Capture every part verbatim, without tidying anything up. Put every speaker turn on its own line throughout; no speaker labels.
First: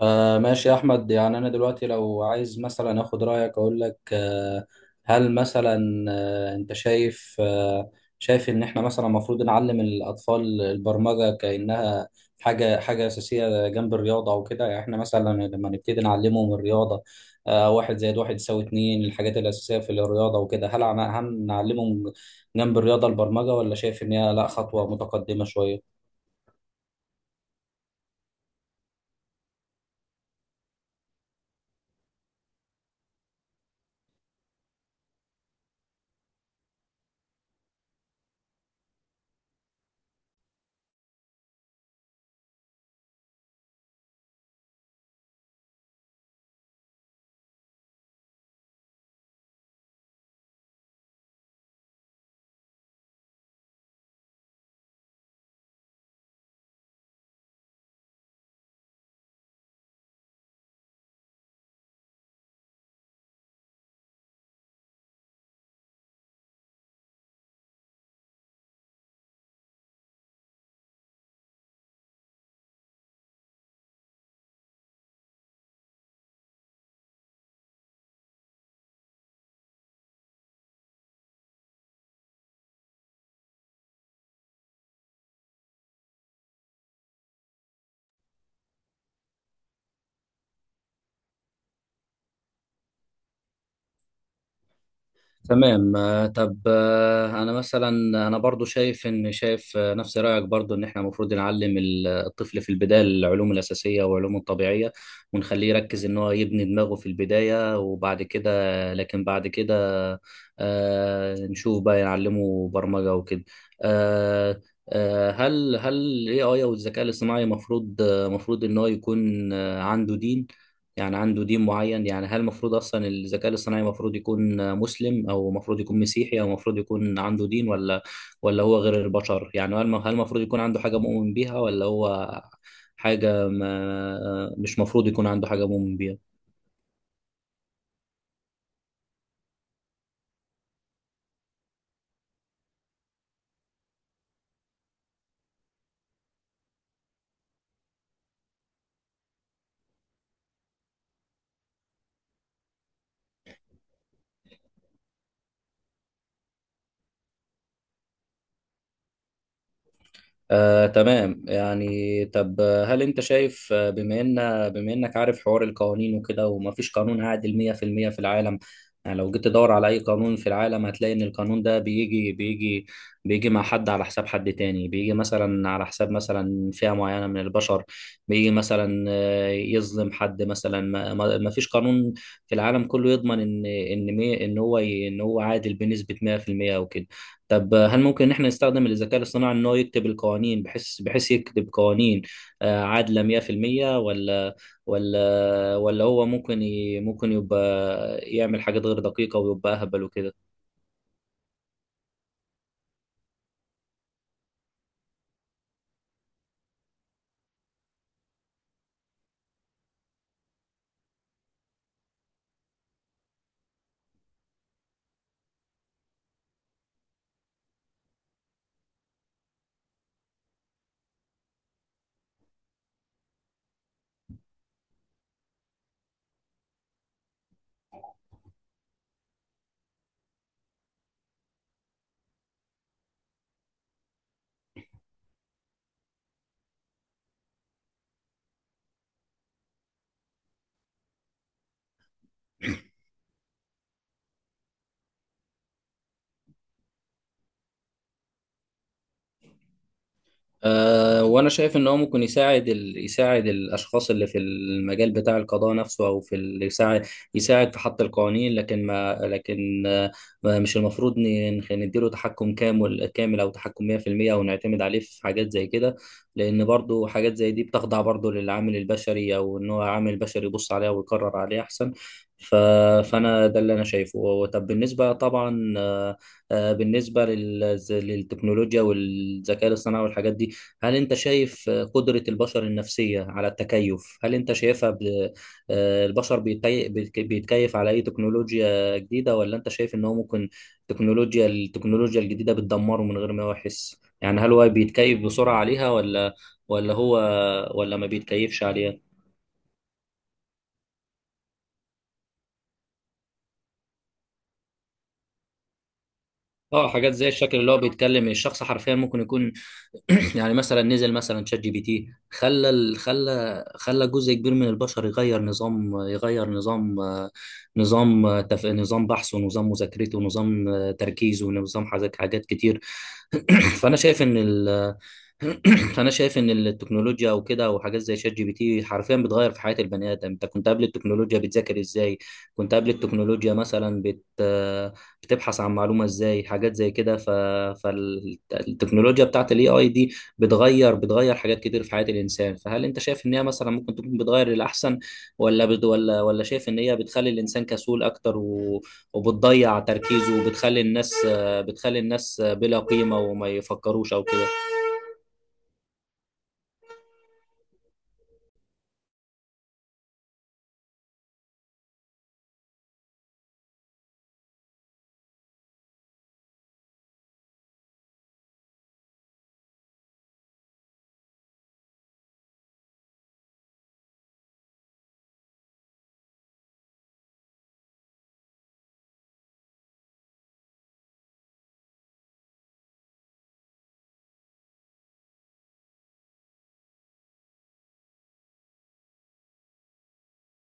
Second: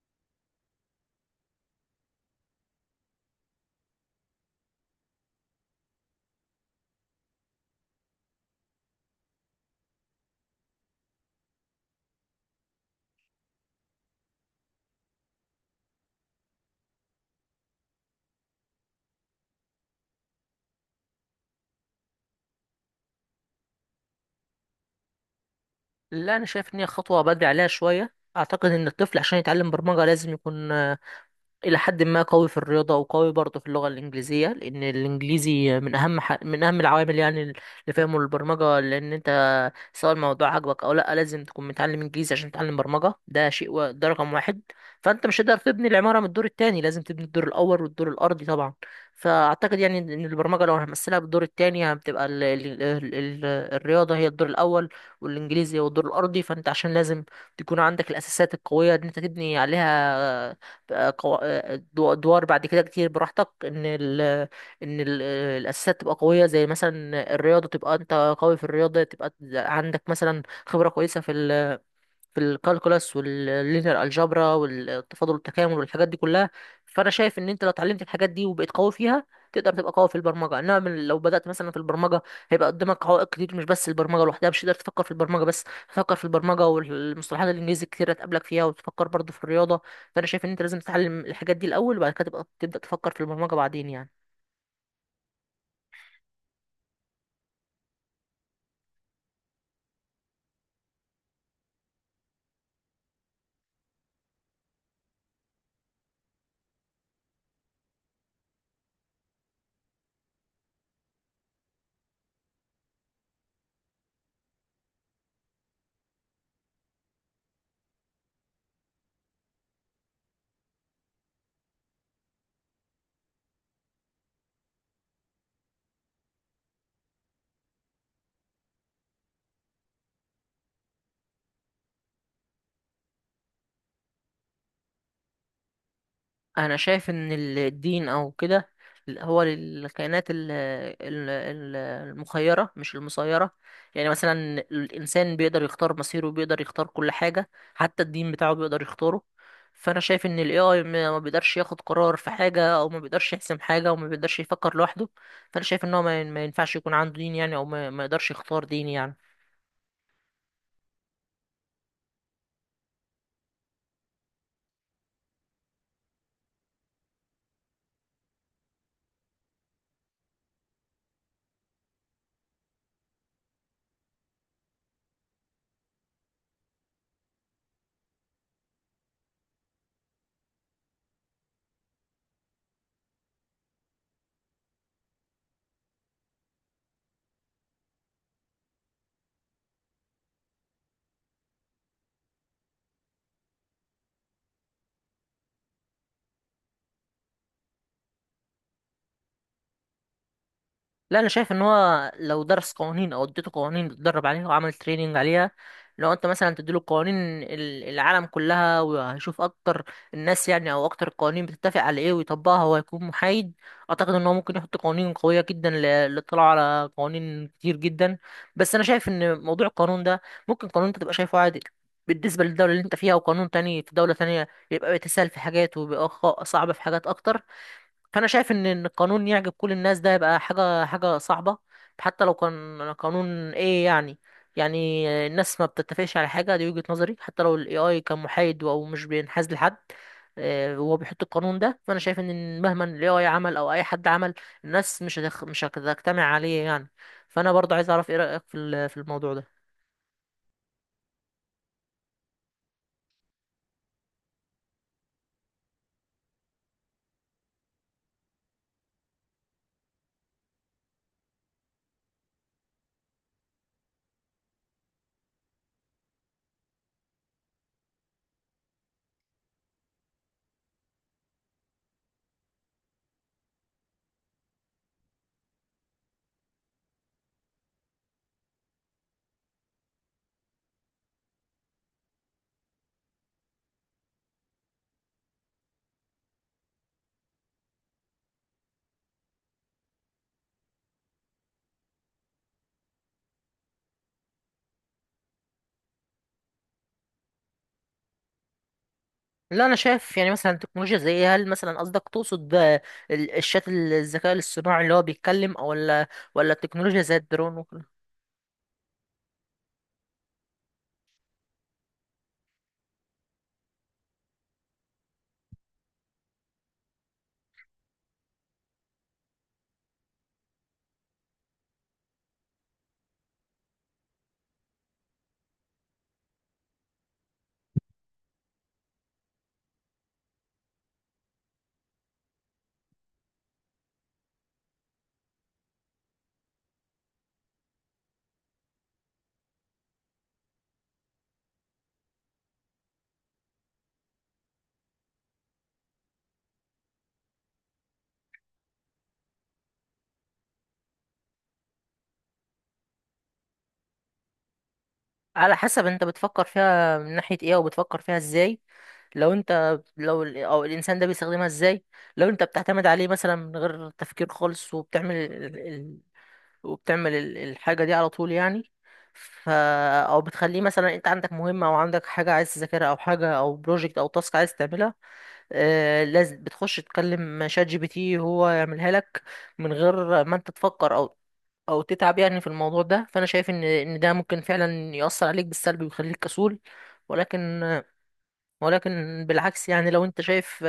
آه، ماشي يا أحمد. يعني أنا دلوقتي لو عايز مثلا أخد رأيك أقول لك، آه هل مثلا، آه أنت شايف، آه شايف إن إحنا مثلا المفروض نعلم الأطفال البرمجة كأنها حاجة حاجة أساسية جنب الرياضة وكده. يعني إحنا مثلا لما نبتدي نعلمهم الرياضة، آه واحد زائد واحد يساوي اتنين، الحاجات الأساسية في الرياضة وكده، هل عم- هم نعلمهم جنب الرياضة البرمجة، ولا شايف إن هي لأ خطوة متقدمة شوية؟
لا، انا شايف ان هي خطوه بدري عليها شويه. اعتقد ان الطفل عشان يتعلم برمجه لازم يكون إلى حد ما قوي في الرياضة وقوي برضه في اللغة الإنجليزية، لأن الإنجليزي من أهم ح... من أهم العوامل يعني اللي فهمه البرمجة، لأن أنت سواء الموضوع عجبك أو لأ لازم تكون متعلم إنجليزي عشان تتعلم برمجة. ده شيء و... ده رقم واحد. فأنت مش هتقدر تبني العمارة من الدور التاني، لازم تبني الدور الأول والدور الأرضي طبعا. فأعتقد يعني إن البرمجة لو هنمثلها بالدور التاني هتبقى ال... ال... ال... ال... الرياضة هي الدور الأول، والإنجليزي هو الدور الأرضي. فأنت عشان لازم تكون عندك الأساسات القوية إن أنت تبني عليها بقى قو- دو- ادوار بعد كده كتير براحتك. ان ال ان ال الاساسات تبقى قويه، زي مثلا الرياضه تبقى انت قوي في الرياضه، تبقى عندك مثلا خبره كويسه في ال في الكالكولاس واللينير الجبرا والتفاضل والتكامل والحاجات دي كلها. فانا شايف ان انت لو اتعلمت الحاجات دي وبقيت قوي فيها تقدر تبقى قوي في البرمجه، انما من لو بدات مثلا في البرمجه هيبقى قدامك عوائق كتير. مش بس البرمجه لوحدها، مش هتقدر تفكر في البرمجه بس، تفكر في البرمجه والمصطلحات الانجليزي الكتير هتقابلك فيها وتفكر برضه في الرياضه. فانا شايف ان انت لازم تتعلم الحاجات دي الاول، وبعد كده تبقى تبدا تفكر في البرمجه بعدين يعني.
تمام. آه، طب، آه، انا مثلا انا برضو شايف ان، شايف آه، نفس رايك، برضو ان احنا المفروض نعلم ال- الطفل في البدايه العلوم الاساسيه والعلوم الطبيعيه، ونخليه يركز ان هو يبني دماغه في البدايه، وبعد كده، لكن بعد كده آه، نشوف بقى نعلمه برمجه وكده. آه، آه، هل هل الاي اي او الذكاء الاصطناعي المفروض المفروض ان هو يكون آه، عنده دين، يعني عنده دين معين؟ يعني هل المفروض اصلا الذكاء الاصطناعي المفروض يكون مسلم، او المفروض يكون مسيحي، او المفروض يكون عنده دين، ولا ولا هو غير البشر؟ يعني هل هل المفروض يكون عنده حاجة مؤمن بيها، ولا هو حاجة ما مش مفروض يكون عنده حاجة مؤمن بيها؟
انا شايف ان ال- الدين او كده هو للكائنات ال- ال- ال- المخيره مش المسيره. يعني مثلا الانسان بيقدر يختار مصيره، بيقدر يختار كل حاجه، حتى الدين بتاعه بيقدر يختاره. فانا شايف ان الاي اي ما ما بيقدرش ياخد قرار في حاجه، او ما بيقدرش يحسم حاجه، او ما بيقدرش يفكر لوحده. فانا شايف ان هو ما ين- ما ينفعش يكون عنده دين يعني، او ما ما يقدرش يختار دين يعني.
آه، تمام. يعني طب، آه، هل انت شايف، آه، بما ان بما انك عارف حوار القوانين وكده، وما فيش قانون عادل مية في المية في المية في العالم، يعني لو جيت تدور على اي قانون في العالم هتلاقي ان القانون ده بيجي بيجي بيجي مع حد على حساب حد تاني، بيجي مثلا على حساب مثلا فئة معينة من البشر، بيجي مثلا آه، يظلم حد مثلا. ما, ما ما فيش قانون في العالم كله يضمن ان ان مي- ان هو ي- ان هو عادل بنسبة مية في المية وكده. طب هل ممكن ان احنا نستخدم الذكاء الاصطناعي ان هو يكتب القوانين، بحيث بحيث يكتب قوانين آه، عادلة مية في المية، ولا ولا ولا هو ممكن ي... ممكن يبقى يعمل حاجات غير دقيقة ويبقى اهبل وكده؟
لا، انا شايف ان هو لو درس قوانين او اديته قوانين اتدرب عليها وعمل تريننج عليها، لو انت مثلا تديله قوانين ال- العالم كلها وهيشوف اكتر الناس يعني، او اكتر القوانين بتتفق على ايه ويطبقها، هو هيكون محايد. اعتقد ان هو ممكن يحط قوانين قوية جدا ل- للاطلاع على قوانين كتير جدا. بس انا شايف ان موضوع القانون ده ممكن قانون انت تبقى شايفه عادي بالنسبة للدولة اللي انت فيها، وقانون تاني في دولة تانية يبقى بيتسهل في حاجات وبيبقى خ- صعب في حاجات اكتر. فانا شايف ان إن القانون يعجب كل الناس ده يبقى حاجه حاجه صعبه، حتى لو كان قانون ايه يعني. يعني الناس ما بتتفقش على حاجه، دي وجهه نظري، حتى لو الاي اي كان محايد او مش بينحاز لحد آه، وهو بيحط القانون ده. فانا شايف ان مهما الاي اي عمل او اي حد عمل الناس مش هتخ... مش هتجتمع عليه يعني. فانا برضه عايز اعرف ايه رايك في ال- في الموضوع ده.
أه، وأنا شايف إن هو ممكن يساعد ال... يساعد الأشخاص اللي في المجال بتاع القضاء نفسه، أو في ال... يساعد يساعد في حط القوانين، لكن ما لكن آه، ما- مش المفروض ن- نخ- نديله تحكم كامل كامل، أو تحكم مية في المية، أو نعتمد عليه في حاجات زي كده، لأن برضو حاجات زي دي بتخضع برضو للعامل البشري، أو إن هو عامل بشري يبص عليها ويقرر عليها أحسن. ف... فأنا ده اللي أنا شايفه. طب بالنسبة طبعا، آه، آه، بالنسبة لل... للتكنولوجيا والذكاء الاصطناعي والحاجات دي، هل انت شايف قدرة البشر النفسية على التكيف؟ هل انت شايفها ب... آه، البشر بيتي... بيتك- بيتكيف على اي تكنولوجيا جديدة، ولا انت شايف ان هو ممكن تكنولوجيا التكنولوجيا الجديدة بتدمره من غير ما هو يحس؟ يعني هل هو بيتكيف بسرعة عليها، ولا ولا هو ولا ما بيتكيفش عليها؟
لا، انا شايف يعني مثلا تكنولوجيا زي إيه؟ هل مثلا قصدك تقصد آه، ال- الشات الذكاء الاصطناعي اللي هو بيتكلم او ولا ولا
اه،
التكنولوجيا
حاجات
زي
زي الشكل
الدرون.
اللي هو بيتكلم الشخص حرفيا، ممكن يكون يعني مثلا نزل مثلا شات جي بي تي، خلى ال- خلى خلى جزء كبير من البشر يغير نظام، يغير نظام نظام تف... نظام بحثه، ونظام مذاكرته، ونظام تركيزه، ونظام حاجات حاجات كتير. فانا شايف ان ال... فانا شايف ان التكنولوجيا او كده، وحاجات زي شات جي بي تي، حرفيا بتغير في حياه البني ادم. انت كنت قبل التكنولوجيا بتذاكر ازاي؟ كنت قبل التكنولوجيا مثلا بت بتبحث عن معلومة ازاي؟ حاجات زي كده. ف... فالتكنولوجيا بتاعت الاي اي دي بتغير بتغير حاجات كتير في حياة الانسان. فهل انت شايف ان هي مثلا ممكن تكون بتغير للاحسن، ولا بت... ولا ولا شايف ان هي بتخلي الانسان كسول اكتر، و... وبتضيع تركيزه، وبتخلي الناس بتخلي الناس بلا قيمة، وما يفكروش او كده؟
على حسب انت بتفكر فيها من ناحية ايه، او بتفكر فيها ازاي، لو انت لو ال- او الانسان ده بيستخدمها ازاي. لو انت بتعتمد عليه مثلا من غير تفكير خالص، وبتعمل ال... ال... وبتعمل ال- الحاجة دي على طول يعني. ف او بتخليه، مثلا انت عندك مهمة او عندك حاجة عايز تذاكرها، او حاجة او بروجكت او تاسك عايز تعملها، آه لازم بتخش تكلم شات جي بي تي هو يعملها لك من غير ما انت تفكر او او تتعب يعني في الموضوع ده. فانا شايف ان ان ده ممكن فعلا يأثر عليك بالسلب ويخليك كسول. ولكن ولكن بالعكس يعني، لو انت شايف،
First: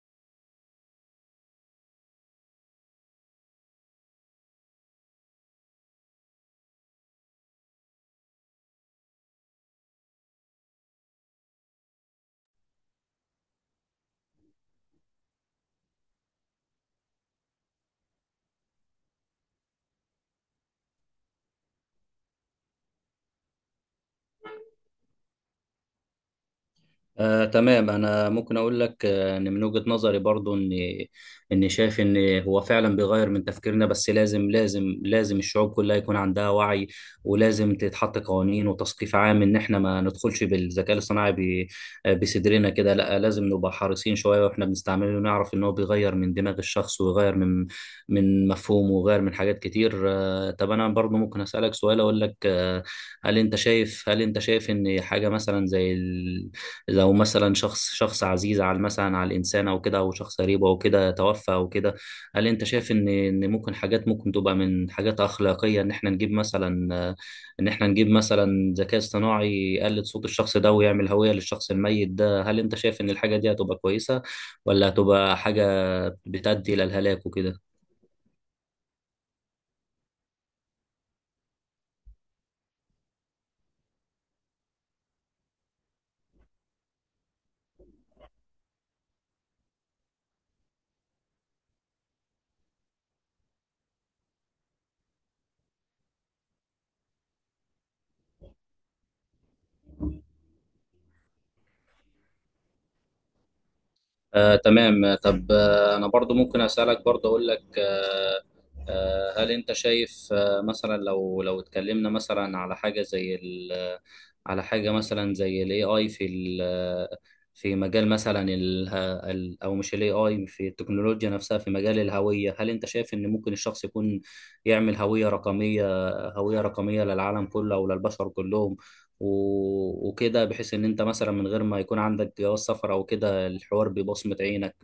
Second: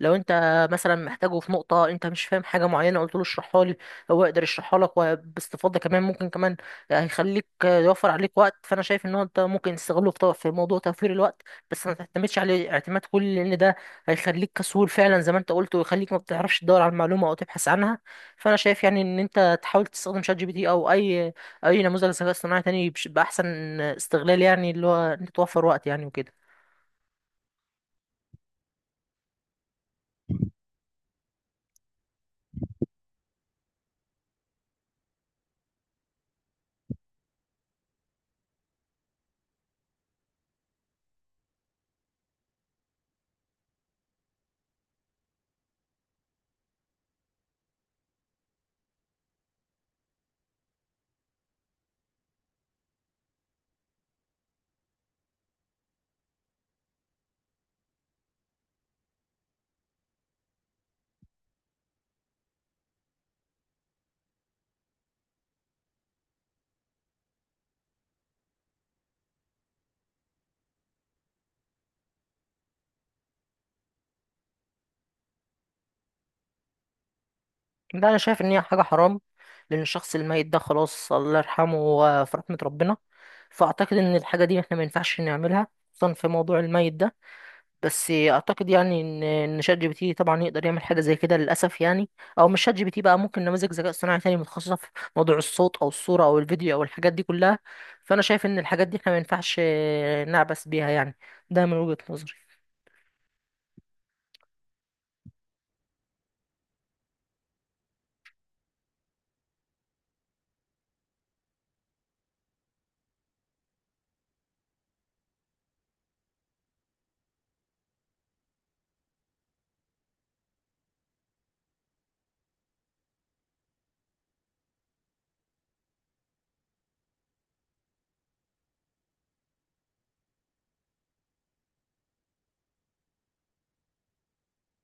لو انت مثلا محتاجه في نقطة انت مش فاهم حاجة معينة، قلت له اشرحها لي، هو يقدر يشرحها لك وباستفاضة كمان، ممكن كمان هيخليك يوفر عليك وقت. فانا شايف ان هو انت ممكن تستغله في في موضوع توفير الوقت، بس ما تعتمدش عليه اعتماد كلي، لان ده هيخليك كسول فعلا زي ما انت قلت، ويخليك ما بتعرفش تدور على المعلومة او تبحث عنها. فانا شايف يعني ان انت تحاول تستخدم شات جي بي تي او اي اي نموذج ذكاء اصطناعي تاني بش- باحسن استغلال، يعني اللي هو انت توفر وقت يعني وكده.
آه، تمام. انا ممكن اقول لك، آه، ان من وجهة نظري برضو، ان ان شايف ان هو فعلا بيغير من تفكيرنا، بس لازم لازم لازم الشعوب كلها يكون عندها وعي، ولازم تتحط قوانين وتثقيف عام، ان احنا ما ندخلش بالذكاء الصناعي ب- آه، بصدرنا كده. لا، لازم نبقى حريصين شوية واحنا بنستعمله، ونعرف ان هو بيغير من دماغ الشخص، ويغير من من مفهومه، ويغير من حاجات كتير. آه، طب انا برضو ممكن اسالك سؤال اقول لك، آه، هل انت شايف هل انت شايف ان حاجه مثلا زي، لو مثلا شخص شخص عزيز على مثلا على الانسان او كده، او شخص قريب او كده، توفى او كده، هل انت شايف ان ان ممكن حاجات، ممكن تبقى من حاجات اخلاقيه، ان احنا نجيب مثلا ان احنا نجيب مثلا ذكاء اصطناعي يقلد صوت الشخص ده، ويعمل هويه للشخص الميت ده؟ هل انت شايف ان الحاجه دي هتبقى كويسه، ولا هتبقى حاجه بتؤدي الى الهلاك وكده؟
لا، انا شايف ان هي حاجه حرام، لان الشخص الميت ده خلاص الله يرحمه، هو في رحمه ربنا. فاعتقد ان الحاجه دي احنا ما ينفعش نعملها، خصوصا في موضوع الميت ده. بس اعتقد يعني ان ان شات جي بي تي طبعا يقدر يعمل حاجه زي كده للاسف يعني، او مش شات جي بي تي بقى، ممكن نماذج ذكاء اصطناعي تاني متخصصه في موضوع الصوت او الصوره او الفيديو او الحاجات دي كلها. فانا شايف ان الحاجات دي احنا ما ينفعش نعبث بيها يعني، ده من وجهه نظري.
آه، تمام. طب، آه، انا برضو ممكن اسالك برضو اقول لك، آه، هل انت شايف آه، مثلا، لو لو اتكلمنا مثلا على حاجه زي ال على حاجه مثلا زي الاي اي في ال في مجال مثلا ال ال- او مش الاي اي في التكنولوجيا نفسها، في مجال الهويه، هل انت شايف ان ممكن الشخص يكون يعمل هويه رقميه، هويه رقميه للعالم كله، او للبشر كلهم، و- وكده، بحيث ان انت مثلا من غير ما يكون عندك جواز سفر او كده، الحوار ببصمة عينك،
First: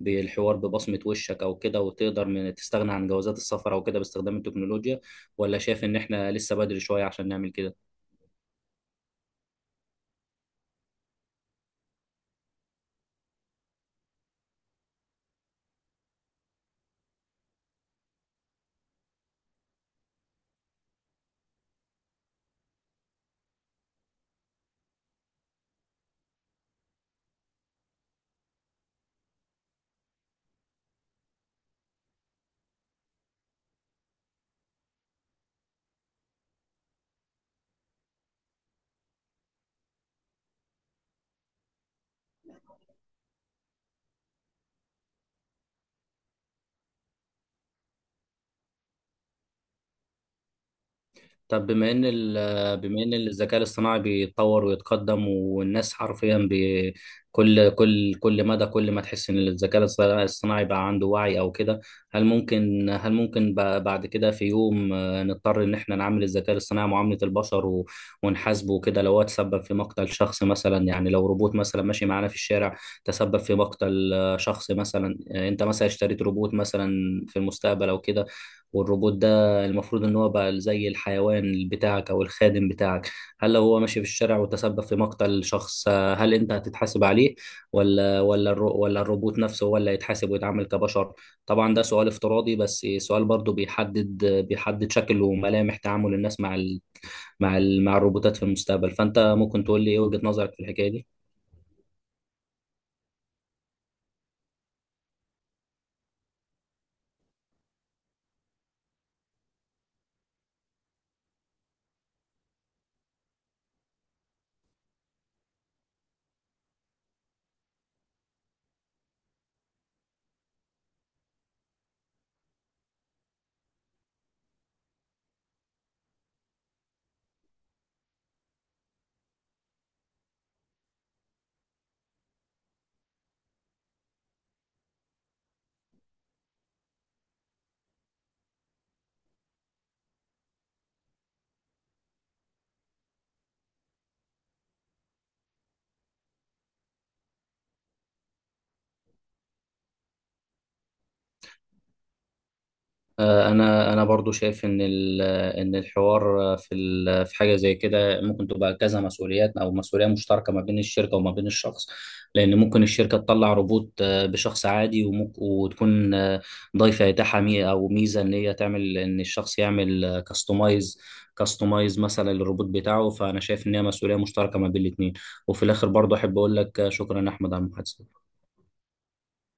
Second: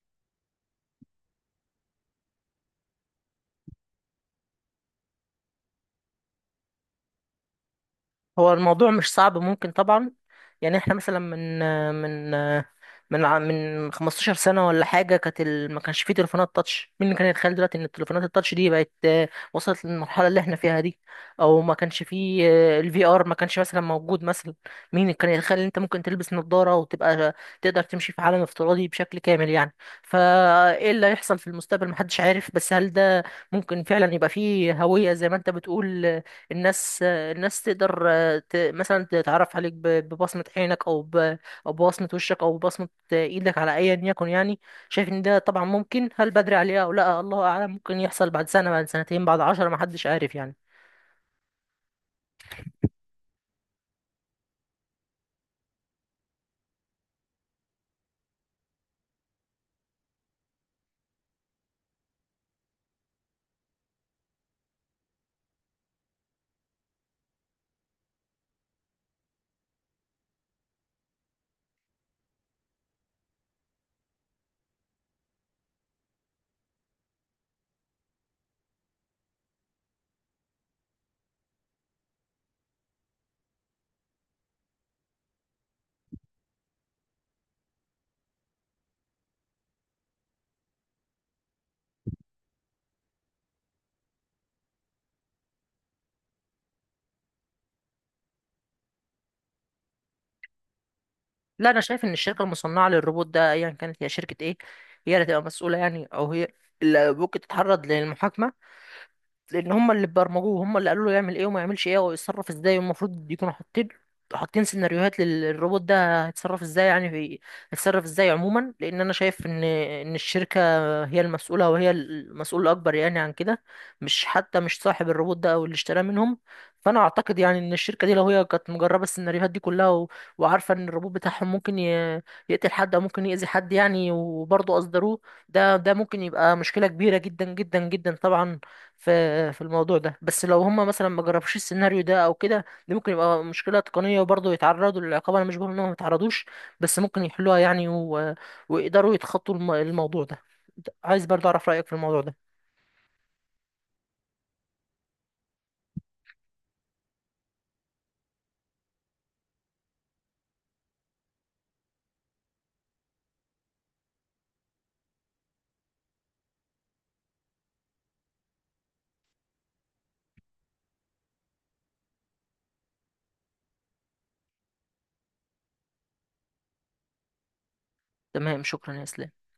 بالحوار ببصمة وشك او كده، وتقدر من تستغنى عن جوازات السفر او كده باستخدام التكنولوجيا؟ ولا شايف ان احنا لسه بدري شوية عشان نعمل كده؟
هو الموضوع مش صعب، ممكن طبعا. يعني احنا مثلا من من من ع- من خمستاشر سنة سنة ولا حاجة كانت ال... ما كانش فيه تليفونات تاتش. مين اللي كان يتخيل دلوقتي ان التليفونات التاتش دي بقت آه، وصلت للمرحلة اللي احنا فيها دي؟ او ما كانش فيه الفي ار، ما كانش مثلا موجود مثلا. مين اللي كان يتخيل ان انت ممكن تلبس نظارة وتبقى تقدر تمشي في عالم افتراضي بشكل كامل يعني؟ فايه اللي هيحصل في المستقبل محدش عارف. بس هل ده ممكن فعلا يبقى فيه هوية زي ما انت بتقول، آه، الناس آه، الناس تقدر ت- مثلا تتعرف عليك ب- ببصمة عينك أو ب- أو ببصمة وشك أو ببصمة إيدك على أيا يكن يعني. شايف إن ده طبعا ممكن، هل بدري عليه أو لأ الله أعلم، ممكن يحصل بعد سنة، بعد سنتين، بعد عشرة، محدش عارف يعني.
طب بما ان ال- بما ان الذكاء الاصطناعي بيتطور ويتقدم، والناس حرفيا بي- كل كل كل مدى، كل ما تحس ان الذكاء الاصطناعي بقى عنده وعي او كده، هل ممكن هل ممكن ب- بعد كده في يوم، آه، نضطر ان احنا نعامل الذكاء الاصطناعي معاملة البشر، و- ونحاسبه وكده لو هو تسبب في مقتل شخص مثلا؟ يعني لو روبوت مثلا ماشي معانا في الشارع، تسبب في مقتل آه، شخص مثلا، آه، انت مثلا اشتريت روبوت مثلا في المستقبل او كده، والروبوت ده المفروض ان هو بقى زي الحيوان بتاعك او الخادم بتاعك، هل لو هو ماشي في الشارع وتسبب في مقتل شخص، آه، هل انت هتتحاسب عليه، ولا ولا الرو ولا الروبوت نفسه هو اللي هيتحاسب ويتعامل كبشر؟ طبعا ده سؤال افتراضي، بس سؤال برضو بيحدد بيحدد شكل وملامح تعامل الناس مع ال مع ال مع الروبوتات في المستقبل. فانت ممكن تقول لي ايه وجهة نظرك في الحكاية دي؟
لا، أنا شايف إن الشركة المصنعة للروبوت ده أيا كانت هي شركة إيه، هي اللي تبقى مسؤولة يعني، أو هي اللي ممكن تتعرض للمحاكمة، لان هم اللي برمجوه، هم اللي قالوا له يعمل ايه وما يعملش ايه ويتصرف ازاي، والمفروض يكونوا حاطين حاطين سيناريوهات لل- للروبوت ده هيتصرف ازاي يعني، في هيتصرف ازاي عموما. لان انا شايف ان ان الشركه هي المسؤوله وهي المسؤول الاكبر يعني عن كده، مش حتى مش صاحب الروبوت ده او اللي اشتراه منهم. فانا اعتقد يعني ان الشركه دي لو هي كانت مجربه السيناريوهات دي كلها و... وعارفه ان الروبوت بتاعهم ممكن ي... يقتل حد او ممكن يأذي حد يعني وبرضه اصدروه، ده ده ممكن يبقى مشكله كبيره جدا جدا جدا طبعا في في الموضوع ده. بس لو هم مثلا ما جربوش السيناريو ده او كده، دي ممكن يبقى مشكله تقنيه وبرضه يتعرضوا للعقاب، انا مش بقول انهم ما يتعرضوش، بس ممكن يحلوها يعني و... ويقدروا يتخطوا الم... الموضوع ده. عايز برضه اعرف رايك في الموضوع ده.
آه، انا انا برضو شايف ان ال- ان الحوار في ال- في حاجه زي كده ممكن تبقى كذا مسؤوليات، او مسؤوليه مشتركه ما بين الشركه وما بين الشخص، لان ممكن الشركه تطلع روبوت، آه، بشخص عادي، ومك- وتكون آه، ضايفه اتاحه مي- او ميزه ان هي تعمل ان الشخص يعمل كاستمايز، كاستمايز مثلا للروبوت بتاعه. فانا شايف ان هي مسؤوليه مشتركه ما بين الاثنين. وفي الاخر برضو احب اقول لك، آه، شكرا يا احمد على المحادثه.
تمام، شكرا يا اسلام.